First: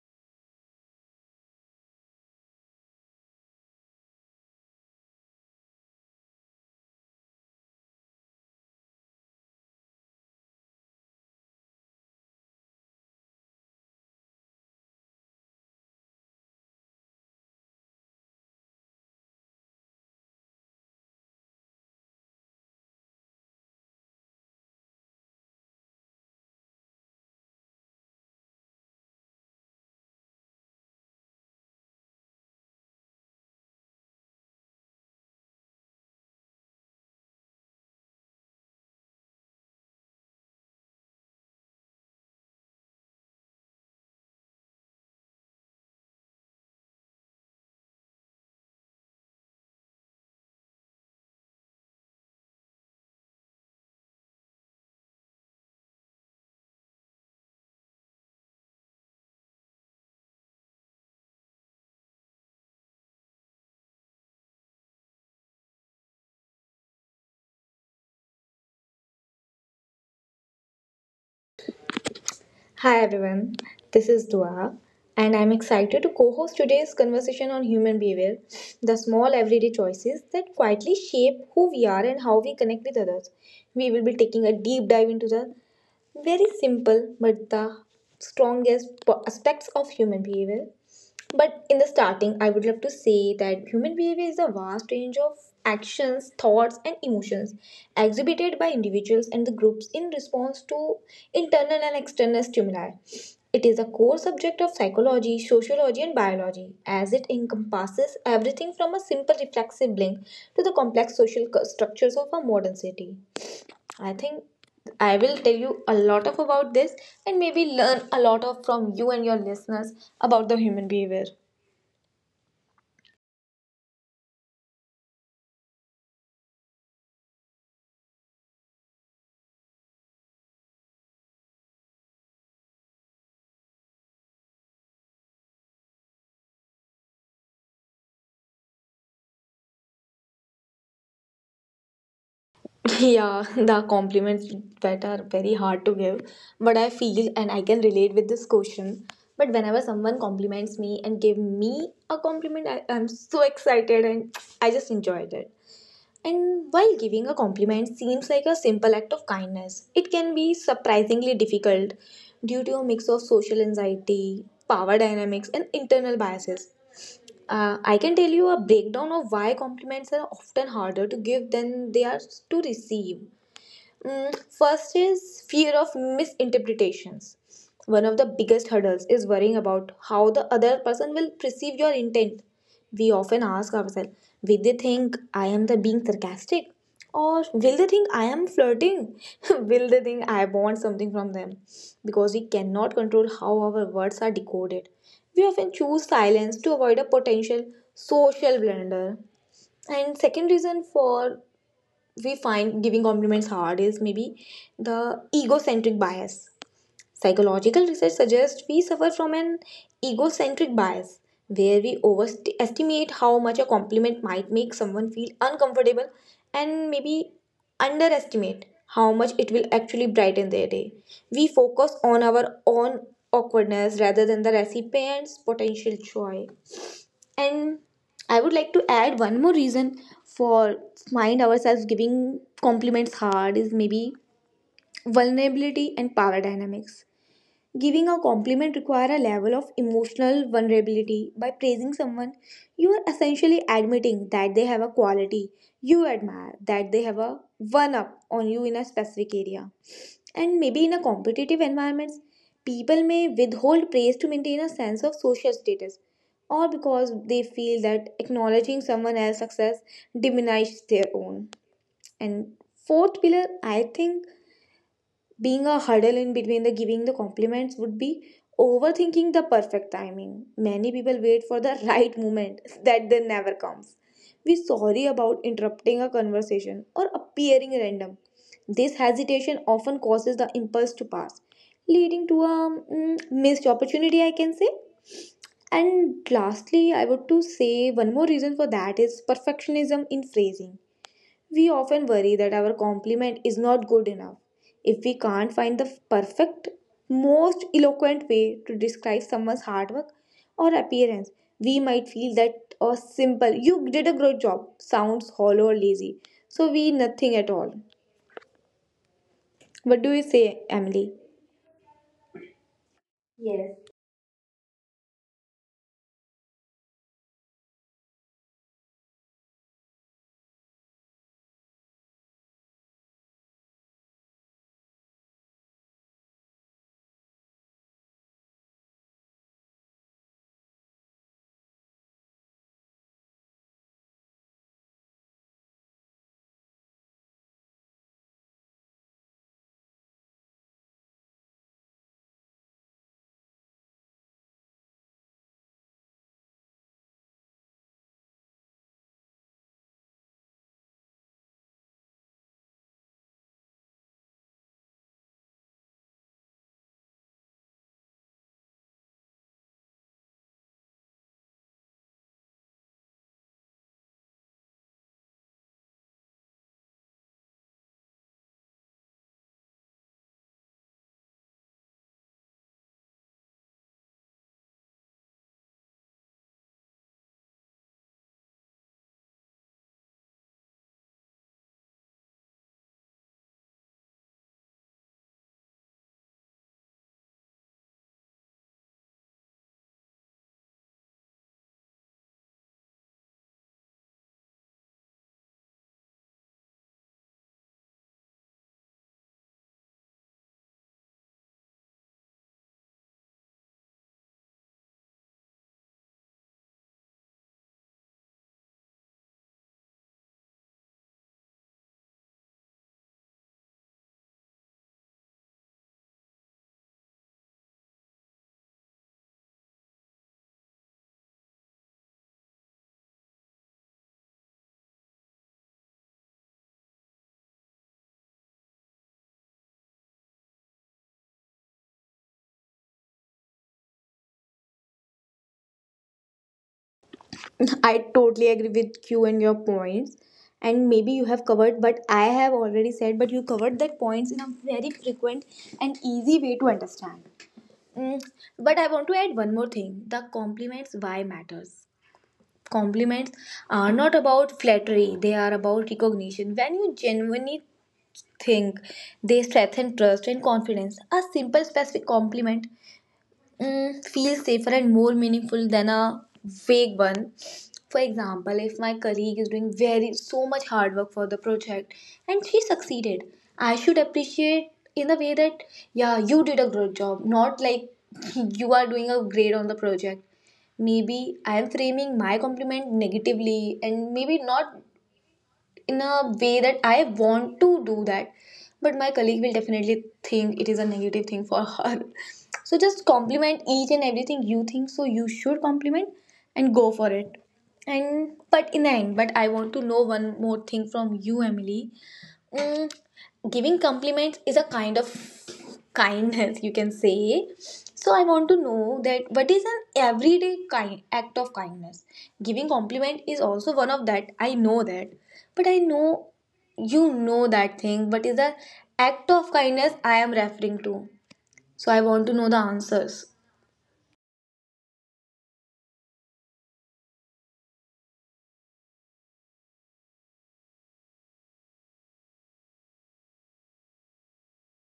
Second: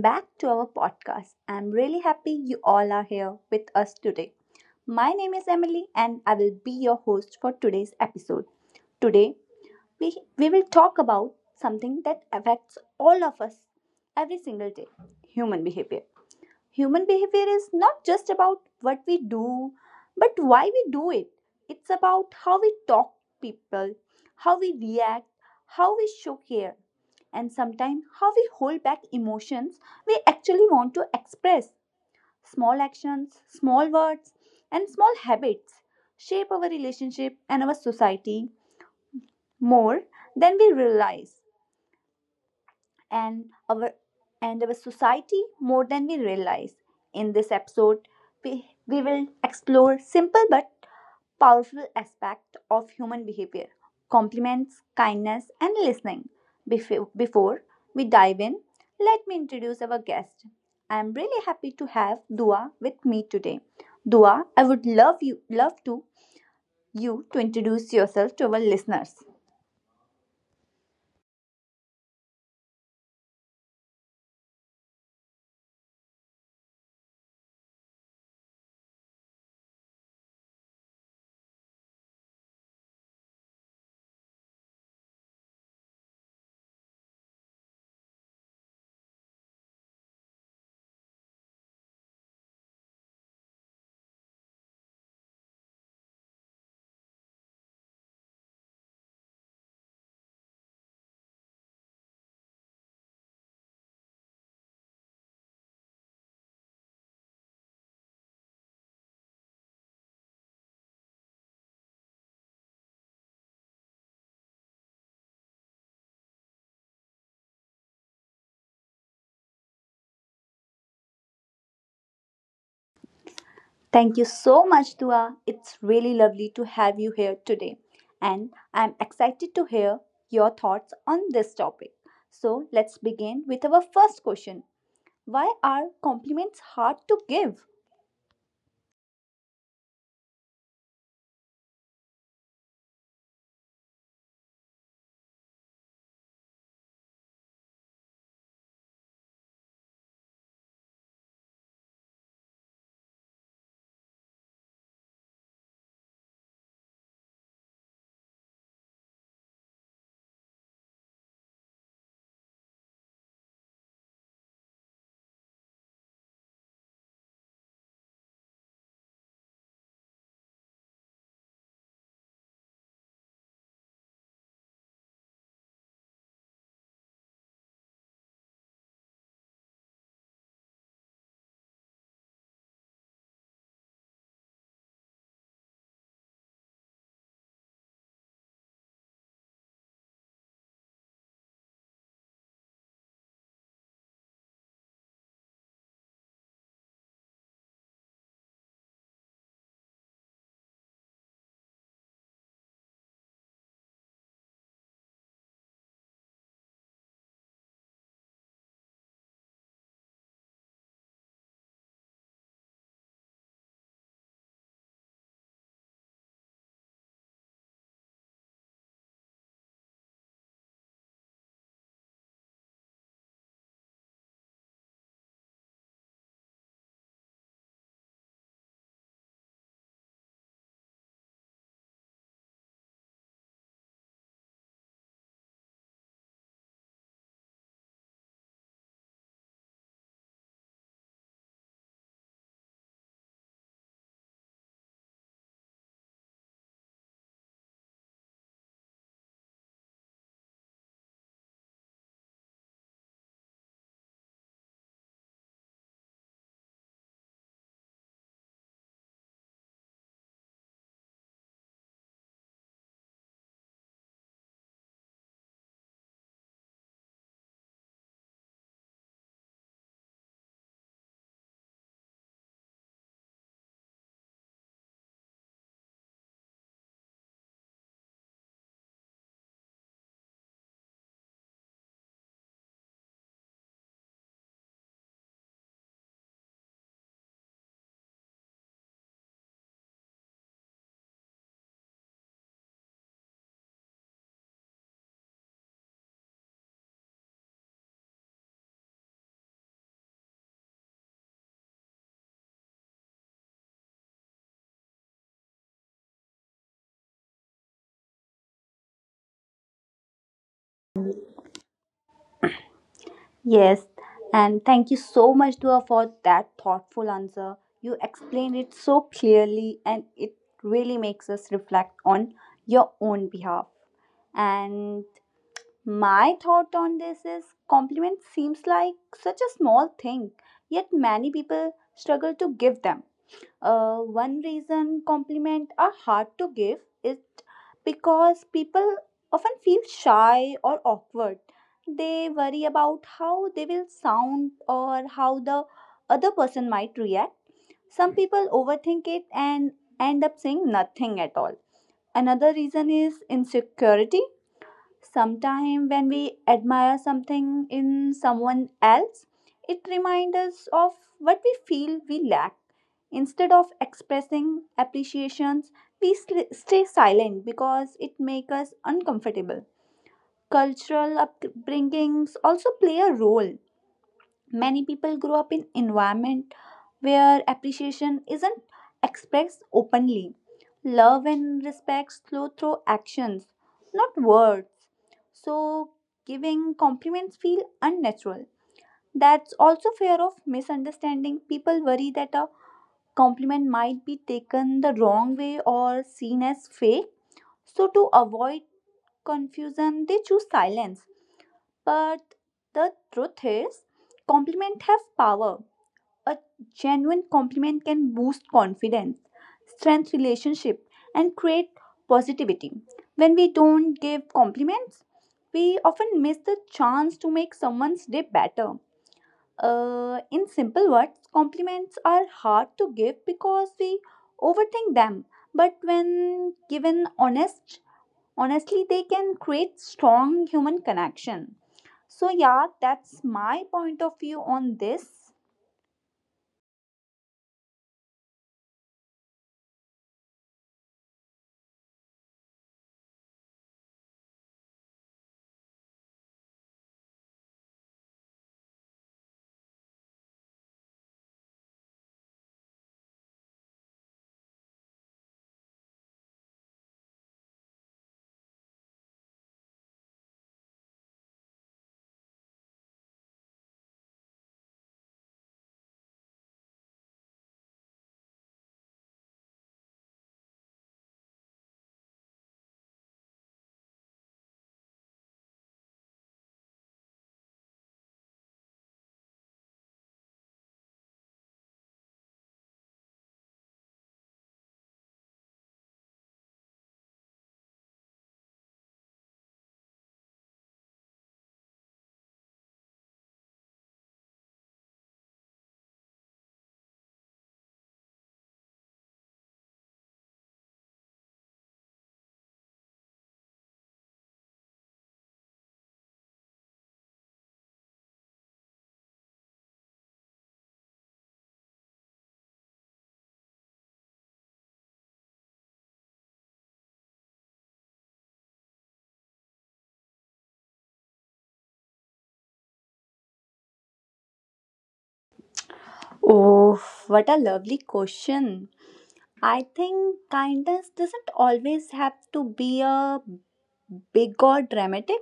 back to our podcast. I'm really happy you all are here with us today. My name is Emily and I will be your host for today's episode. Today, we, we will talk about something that affects all of us every single day, human behavior. Human behavior is not just about what we do, but why we do it. It's about how we talk to people, how we react, how we show care, and sometimes how we hold back emotions we actually want to express. Small actions, small words, and small habits shape our relationship and our society more than we realize and our and our society more than we realize. In this episode, we will explore simple but powerful aspect of human behavior, compliments, kindness, and listening. Before we dive in, let me introduce our guest. I am really happy to have Dua with me today. Dua, I would love you love to you to introduce yourself to our listeners. Hi everyone, this is Dua, and I'm excited to co host today's conversation on human behavior, the small everyday choices that quietly shape who we are and how we connect with others. We will be taking a deep dive into the very simple but the strongest aspects of human behavior. But in the starting, I would love to say that human behavior is a vast range of actions, thoughts, and emotions exhibited by individuals and the groups in response to internal and external stimuli. It is a core subject of psychology, sociology, and biology, as it encompasses everything from a simple reflexive blink to the complex social structures of our modern city. I think I will tell you a lot of about this and maybe learn a lot of from you and your listeners about the human behavior. Thank you so much, Dua. It's really lovely to have you here today. And I'm excited to hear your thoughts on this topic. So let's begin with our first question. Why are compliments hard to give? Yeah, the compliments that are very hard to give, but I feel and I can relate with this question. But whenever someone compliments me and give me a compliment, I'm so excited and I just enjoyed it. And while giving a compliment seems like a simple act of kindness, it can be surprisingly difficult due to a mix of social anxiety, power dynamics, and internal biases. I can tell you a breakdown of why compliments are often harder to give than they are to receive. First is fear of misinterpretations. One of the biggest hurdles is worrying about how the other person will perceive your intent. We often ask ourselves, will they think I am the being sarcastic? Or will they think I am flirting? Will they think I want something from them? Because we cannot control how our words are decoded. We often choose silence to avoid a potential social blunder. And second reason for we find giving compliments hard is maybe the egocentric bias. Psychological research suggests we suffer from an egocentric bias where we overestimate how much a compliment might make someone feel uncomfortable and maybe underestimate how much it will actually brighten their day. We focus on our own awkwardness rather than the recipient's potential joy. And I would like to add one more reason for find ourselves giving compliments hard is maybe vulnerability and power dynamics. Giving a compliment require a level of emotional vulnerability. By praising someone, you are essentially admitting that they have a quality you admire, that they have a one up on you in a specific area. And maybe in a competitive environment, people may withhold praise to maintain a sense of social status or because they feel that acknowledging someone else's success diminishes their own. And fourth pillar, I think being a huddle in between the giving the compliments would be overthinking the perfect timing. Many people wait for the right moment that then never comes. We sorry about interrupting a conversation or appearing random. This hesitation often causes the impulse to pass, leading to a missed opportunity, I can say. And lastly, I would to say one more reason for that is perfectionism in phrasing. We often worry that our compliment is not good enough if we can't find the perfect, most eloquent way to describe someone's hard work or appearance. We might feel that a simple "you did a great job" sounds hollow or lazy, so we nothing at all. What do you say, Emily? Yes, Yes. and thank you so much, Dua, for that thoughtful answer. You explained it so clearly, and it really makes us reflect on your own behalf. And my thought on this is compliment seems like such a small thing, yet many people struggle to give them. One reason compliment are hard to give is because people often feel shy or awkward. They worry about how they will sound or how the other person might react. Some people overthink it and end up saying nothing at all. Another reason is insecurity. Sometimes, when we admire something in someone else, it reminds us of what we feel we lack. Instead of expressing appreciations, we stay silent because it makes us uncomfortable. Cultural upbringings also play a role. Many people grow up in environment where appreciation isn't expressed openly. Love and respect flow through actions, not words. So giving compliments feel unnatural. That's also fear of misunderstanding. People worry that a compliment might be taken the wrong way or seen as fake. So to avoid confusion, they choose silence. But the truth is, compliments have power. A genuine compliment can boost confidence, strengthen relationship, and create positivity. When we don't give compliments, we often miss the chance to make someone's day better. In simple words, compliments are hard to give because we overthink them. But when given honestly, they can create strong human connection. So yeah, that's my point of view on this. I totally agree with you and your points. And maybe you have covered, but I have already said, but you covered that points in a very frequent and easy way to understand. Mm, but I want to add one more thing. The compliments why matters. Compliments are not about flattery, they are about recognition. When you genuinely think they strengthen trust and confidence, a simple specific compliment feels safer and more meaningful than a vague one. For example, if my colleague is doing very so much hard work for the project and she succeeded, I should appreciate in the way that yeah, you did a good job, not like you are doing a grade on the project. Maybe I am framing my compliment negatively and maybe not in a way that I want to do that. But my colleague will definitely think it is a negative thing for her. So just compliment each and everything you think so you should compliment and go for it. And but in the end, but I want to know one more thing from you, Emily. Mm, giving compliments is a kind of kindness, you can say. So I want to know that what is an everyday kind act of kindness? Giving compliment is also one of that. I know that, but I know you know that thing. What is the act of kindness I am referring to? So I want to know the answers. Oh, what a lovely question. I think kindness doesn't always have to be a big or dramatic.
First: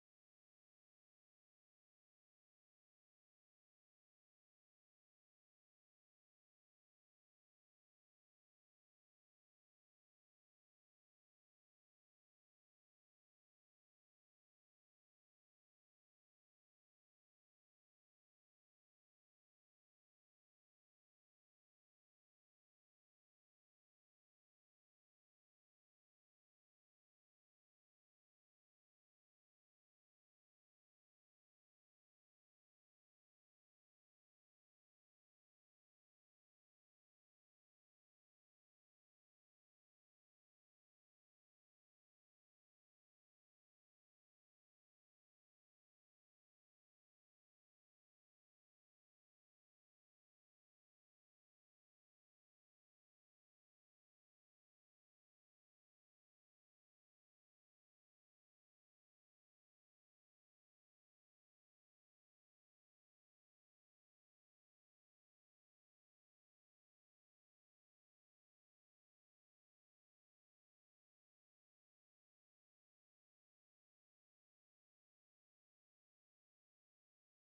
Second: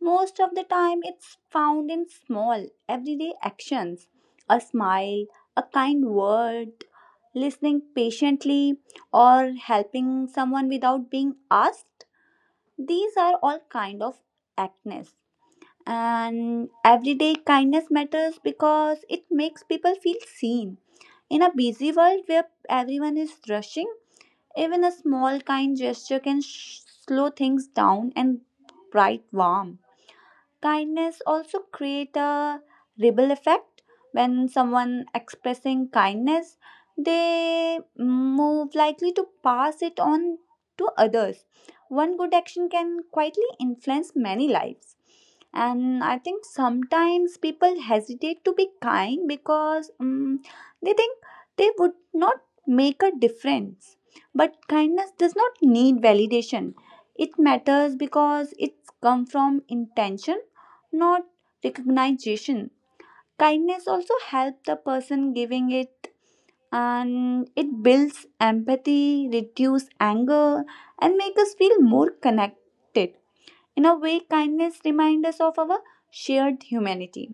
Most of the time, it's found in small, everyday actions, a smile, a kind word, listening patiently, or helping someone without being asked. These are all kind of actness. And everyday kindness matters because it makes people feel seen. In a busy world where everyone is rushing, even a small kind gesture can slow things down and bright warm. Kindness also create a ripple effect. When someone expressing kindness, they move likely to pass it on to others. One good action can quietly influence many lives. And I think sometimes people hesitate to be kind because they think they would not make a difference. But kindness does not need validation. It matters because it's come from intention, not recognition. Kindness also helps the person giving it and it builds empathy, reduces anger, and makes us feel more connected. In a way, kindness reminds us of our shared humanity.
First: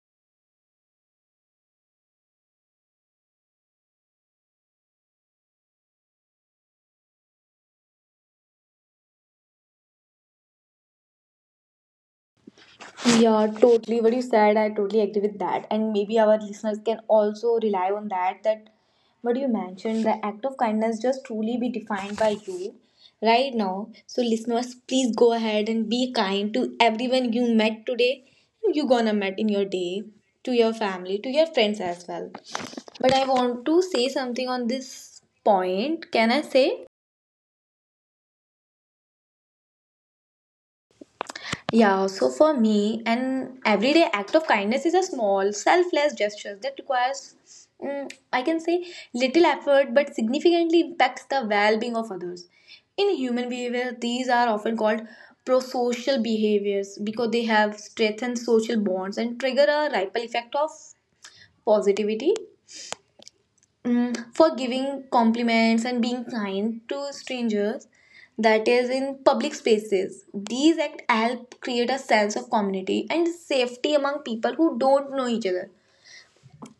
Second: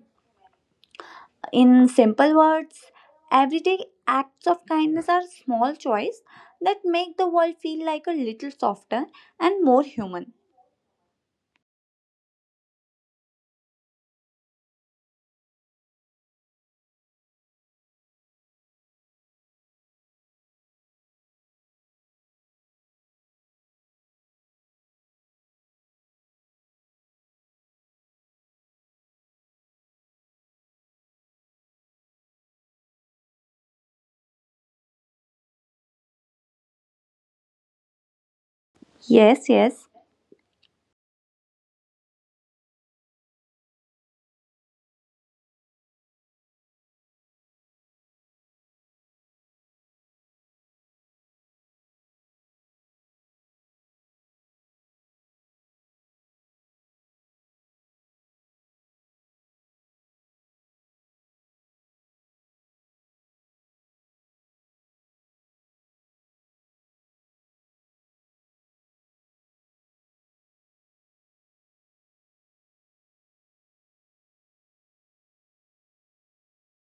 In simple words, everyday acts of kindness are small choices that make the world feel like a little softer and more human. Yeah, totally. What you said, I totally agree with that. And maybe our listeners can also rely on that. That what you mentioned, the act of kindness just truly be defined by you right now. So, listeners, please go ahead and be kind to everyone you met today, you gonna met in your day, to your family, to your friends as well. But I want to say something on this point. Can I say? Yes, yes. Yeah, so for me, an everyday act of kindness is a small, selfless gesture that requires, I can say, little effort but significantly impacts the well being of others. In human behavior, these are often called prosocial behaviors because they have strengthened social bonds and trigger a ripple effect of positivity, for giving compliments and being kind to strangers, that is in public spaces. These act help create a sense of community and safety among people who don't know each other.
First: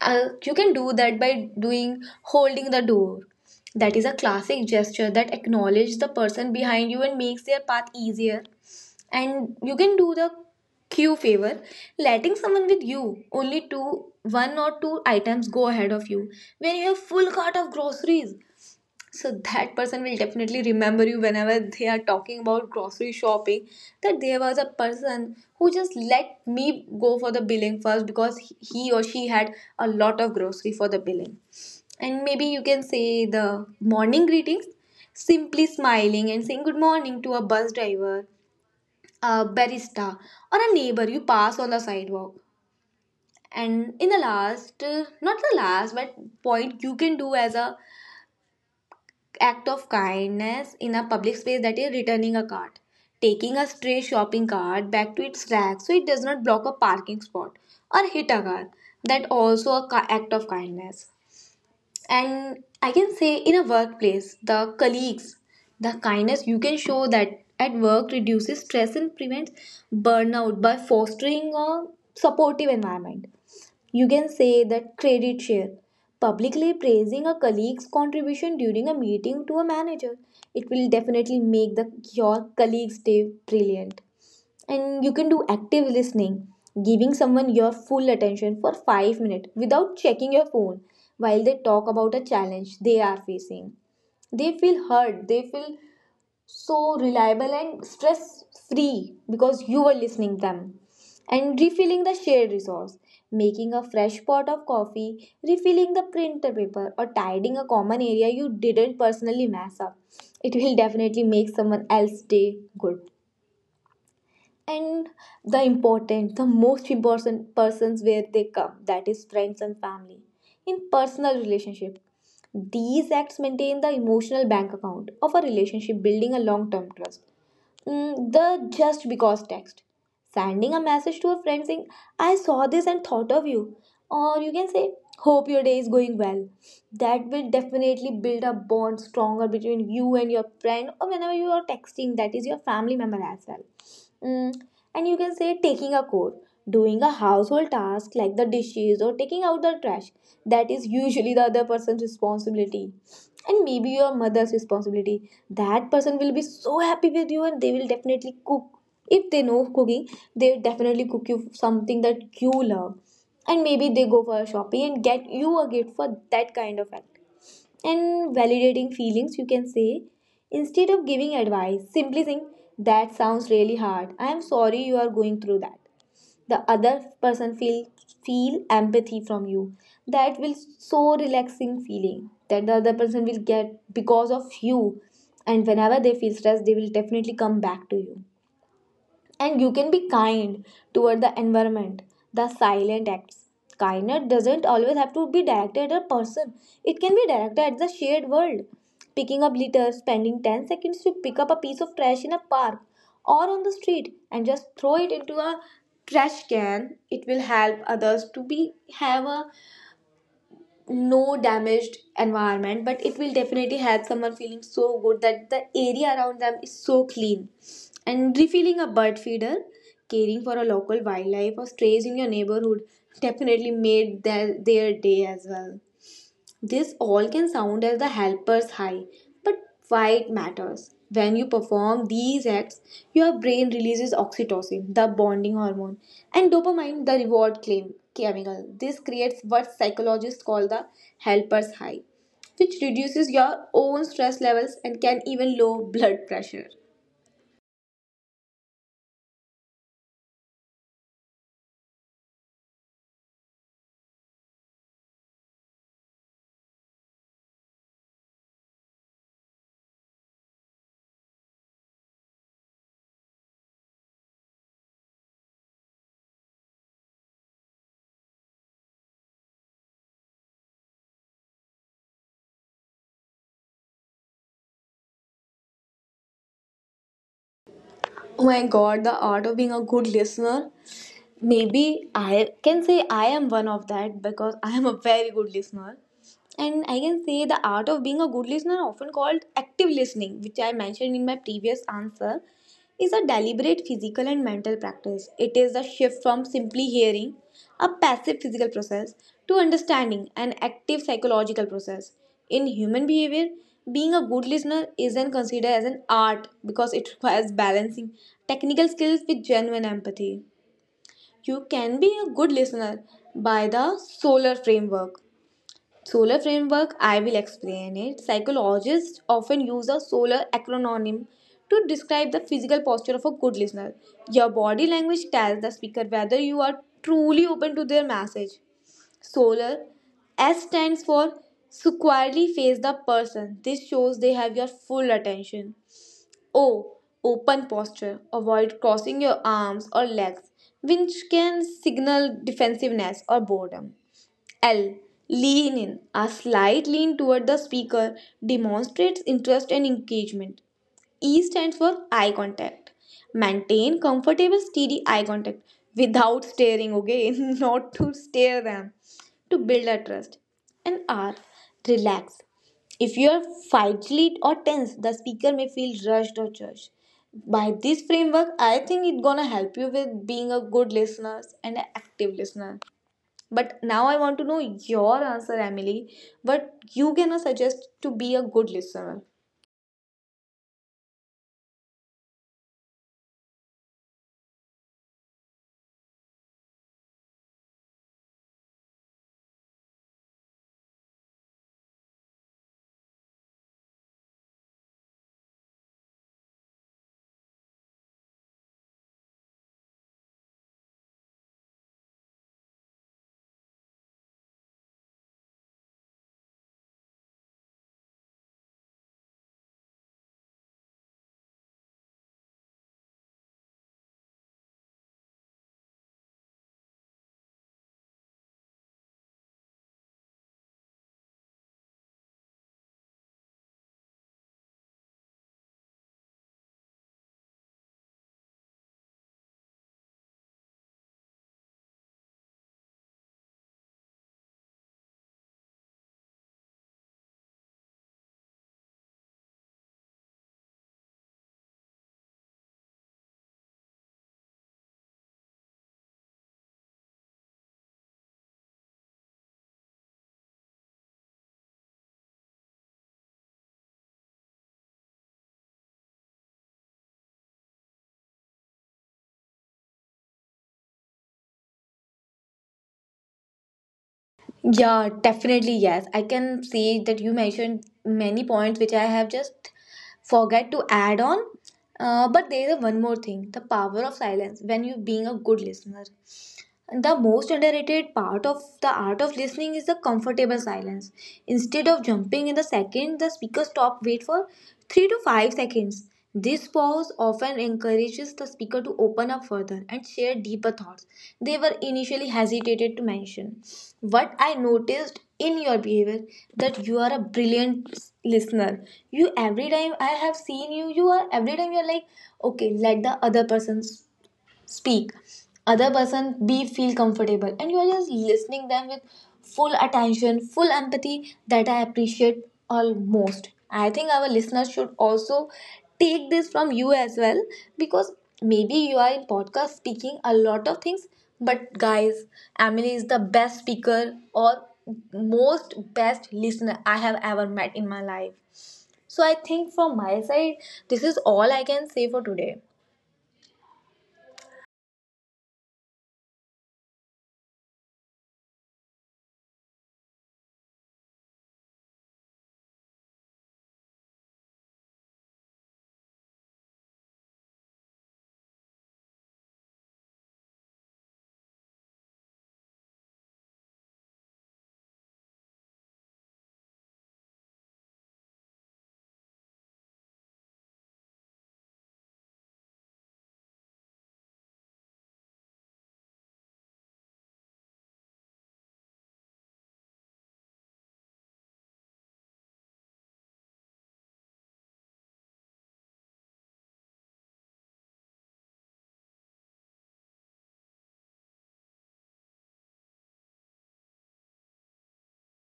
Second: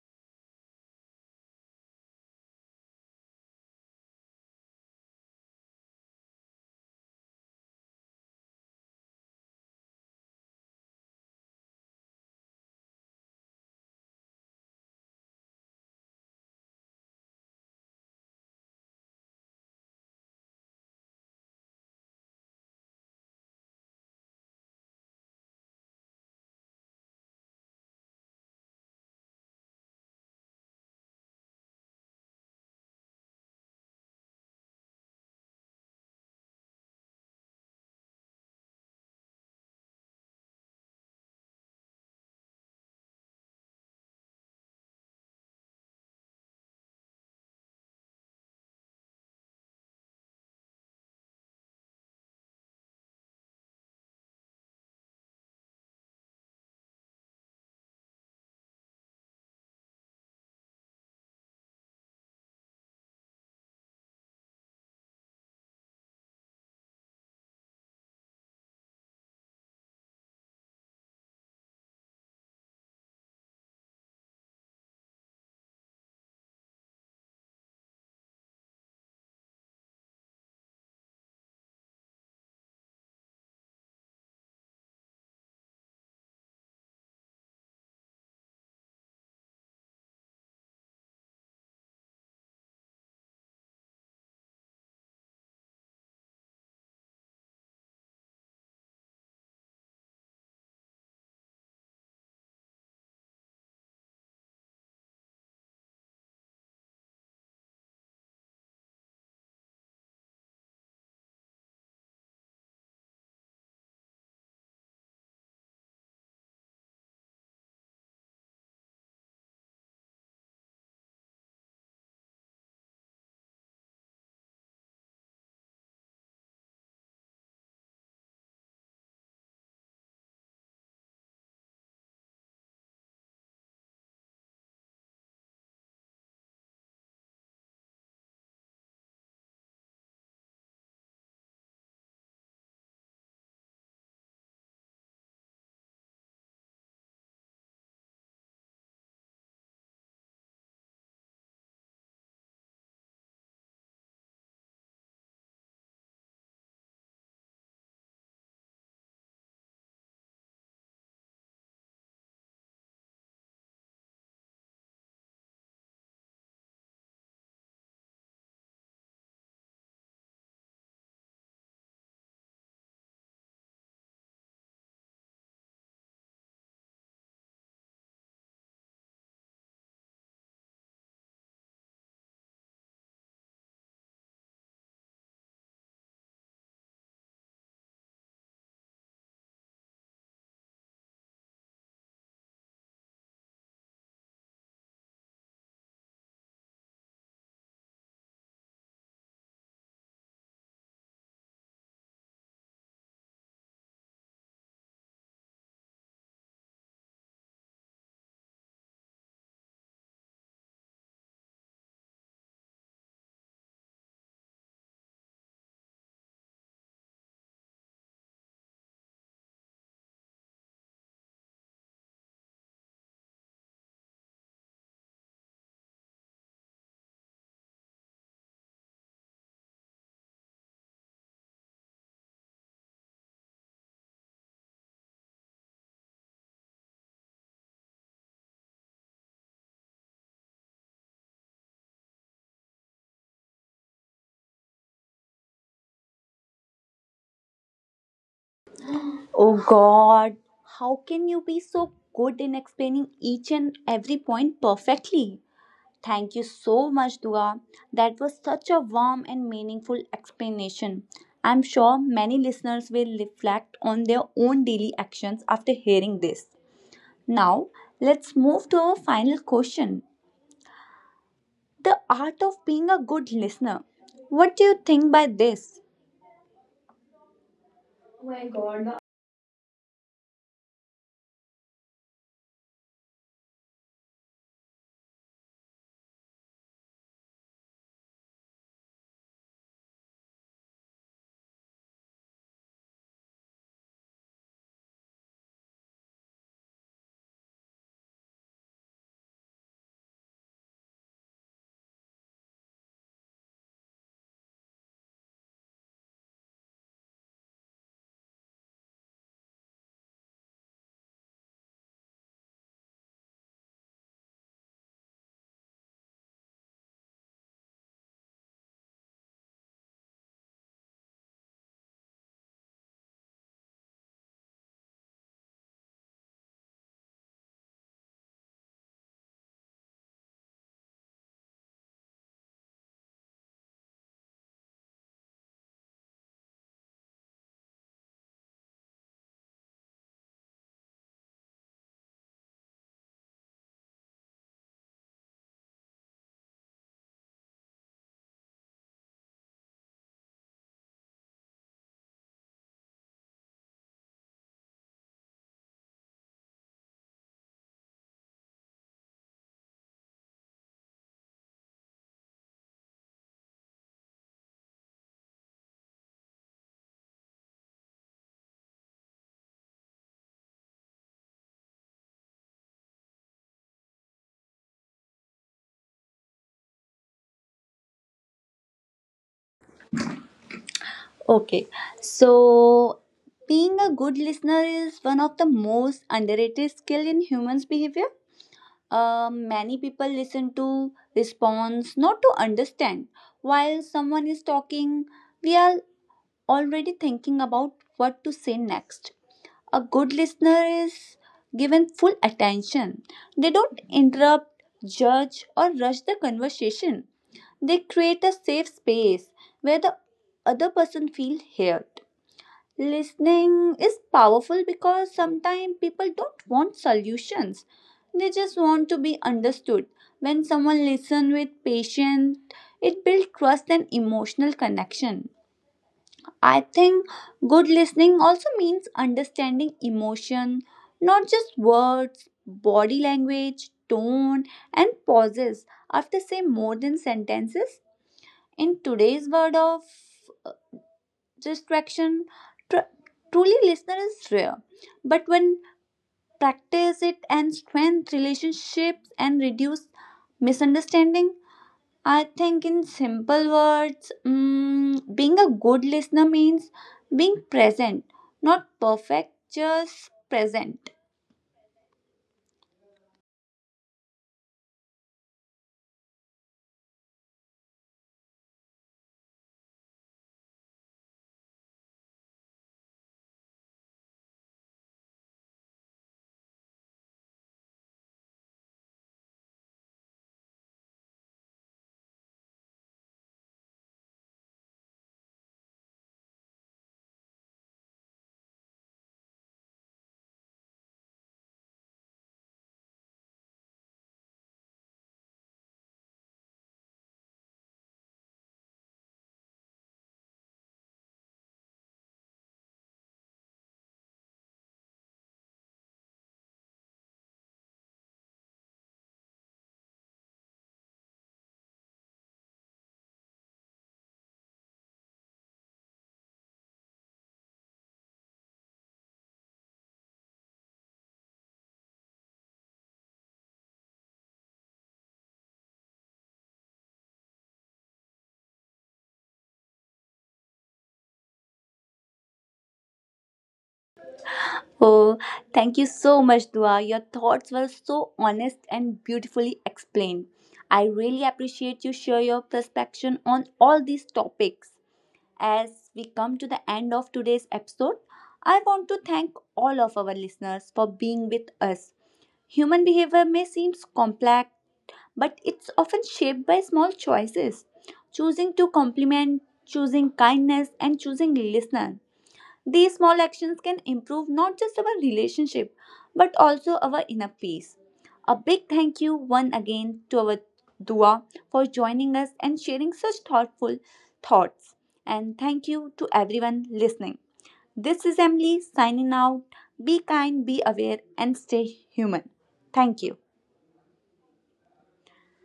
You can do that by doing holding the door, that is a classic gesture that acknowledges the person behind you and makes their path easier. And you can do the queue favor, letting someone with you only two one or two items go ahead of you when you have full cart of groceries, so that person will definitely remember you whenever they are talking about grocery shopping, that there was a person who just let me go for the billing first because he or she had a lot of grocery for the billing. And maybe you can say the morning greetings, simply smiling and saying good morning to a bus driver, a barista, or a neighbor you pass on the sidewalk. And in the last, not the last but point you can do as a act of kindness in a public space, that is returning a cart, taking a stray shopping cart back to its rack so it does not block a parking spot or hit a car, that also a act of kindness. And I can say in a workplace, the colleagues, the kindness you can show that at work reduces stress and prevents burnout by fostering a supportive environment. You can say that credit share. Publicly praising a colleague's contribution during a meeting to a manager, it will definitely make your colleague's day brilliant. And you can do active listening, giving someone your full attention for 5 minutes without checking your phone while they talk about a challenge they are facing. They feel heard, they feel so reliable and stress free because you were listening them. And refilling the shared resource, making a fresh pot of coffee, refilling the printer paper, or tidying a common area you didn't personally mess up, it will definitely make someone else's day good. And the important the most important persons where they come, that is friends and family. In personal relationship, these acts maintain the emotional bank account of a relationship, building a long term trust. The just because text, sending a message to a friend saying, I saw this and thought of you, or you can say, hope your day is going well. That will definitely build a bond stronger between you and your friend, or whenever you are texting, that is your family member as well. Mm, and you can say taking a code, doing a household task like the dishes or taking out the trash. That is usually the other person's responsibility. And maybe your mother's responsibility. That person will be so happy with you and they will definitely cook. If they know cooking, they definitely cook you something that you love. And maybe they go for a shopping and get you a gift for that kind of act. And validating feelings, you can say, instead of giving advice, simply saying, that sounds really hard. I am sorry you are going through that. The other person feel empathy from you. That will so relaxing feeling that the other person will get because of you. And whenever they feel stressed, they will definitely come back to you, and you can be kind toward the environment. The silent acts. Kindness doesn't always have to be directed at a person, it can be directed at the shared world. Picking up litter, spending 10 seconds to pick up a piece of trash in a park or on the street and just throw it into a trash can, it will help others to be, have a, no damaged environment, but it will definitely help someone feeling so good that the area around them is so clean. And refilling a bird feeder, caring for a local wildlife or strays in your neighborhood, definitely made their day as well. This all can sound as the helper's high, but why it matters. When you perform these acts, your brain releases oxytocin, the bonding hormone, and dopamine, the reward claim chemical. This creates what psychologists call the helper's high, which reduces your own stress levels and can even lower blood pressure. Oh God, how can you be so good in explaining each and every point perfectly? Thank you so much, Dua. That was such a warm and meaningful explanation. I'm sure many listeners will reflect on their own daily actions after hearing this. Now, let's move to our final question, the art of being a good listener. What do you think by this? Oh my god, the art of being a good listener. Maybe I can say I am one of that because I am a very good listener. And I can say the art of being a good listener, often called active listening, which I mentioned in my previous answer, is a deliberate physical and mental practice. It is a shift from simply hearing, a passive physical process, to understanding, an active psychological process. In human behavior, being a good listener isn't considered as an art because it requires balancing technical skills with genuine empathy. You can be a good listener by the solar framework. Solar framework, I will explain it. Psychologists often use a solar acronym to describe the physical posture of a good listener. Your body language tells the speaker whether you are truly open to their message. Solar. S stands for squarely face the person. This shows they have your full attention. O. Open posture. Avoid crossing your arms or legs, which can signal defensiveness or boredom. L. Lean in. A slight lean toward the speaker demonstrates interest and engagement. E stands for eye contact. Maintain comfortable, steady eye contact without staring, okay? Not to stare them. To build a trust. And R, relax. If you are fidgety or tense, the speaker may feel rushed or judged. By this framework, I think it's gonna help you with being a good listener and an active listener. But now I want to know your answer, Emily. What you gonna suggest to be a good listener? Okay, so being a good listener is one of the most underrated skill in humans behavior. Many people listen to response not to understand. While someone is talking, we are already thinking about what to say next. A good listener is given full attention. They don't interrupt, judge, or rush the conversation. They create a safe space where the other person feels heard. Listening is powerful because sometimes people don't want solutions. They just want to be understood. When someone listens with patience, it builds trust and emotional connection. I think good listening also means understanding emotion, not just words, body language, tone, and pauses after say more than sentences. In today's world of distraction, tr- truly listener is rare, but when practice it and strength relationships and reduce misunderstanding, I think in simple words, being a good listener means being present, not perfect, just present. Yeah, definitely yes. I can see that you mentioned many points which I have just forget to add on. But there is one more thing, the power of silence when you being a good listener. The most underrated part of the art of listening is the comfortable silence. Instead of jumping in the second the speaker stop, wait for 3 to 5 seconds. This pause often encourages the speaker to open up further and share deeper thoughts they were initially hesitated to mention. What I noticed in your behavior, that you are a brilliant listener. You, every time I have seen you, you are, every time you're like, okay, let the other person speak, other person be feel comfortable, and you are just listening them with full attention, full empathy, that I appreciate. Almost, I think our listeners should also take this from you as well, because maybe you are in podcast speaking a lot of things, but guys, Emily is the best speaker or most best listener I have ever met in my life. So I think from my side, this is all I can say for today. Oh, thank you so much, Dua. Your thoughts were so honest and beautifully explained. I really appreciate you share your perspective on all these topics. As we come to the end of today's episode, I want to thank all of our listeners for being with us. Human behavior may seem complex, but it's often shaped by small choices. Choosing to compliment, choosing kindness, and choosing listener, these small actions can improve not just our relationship but also our inner peace. A big thank you once again to our Dua for joining us and sharing such thoughtful thoughts. And thank you to everyone listening. This is Emily signing out. Be kind, be aware, and stay human. Thank you.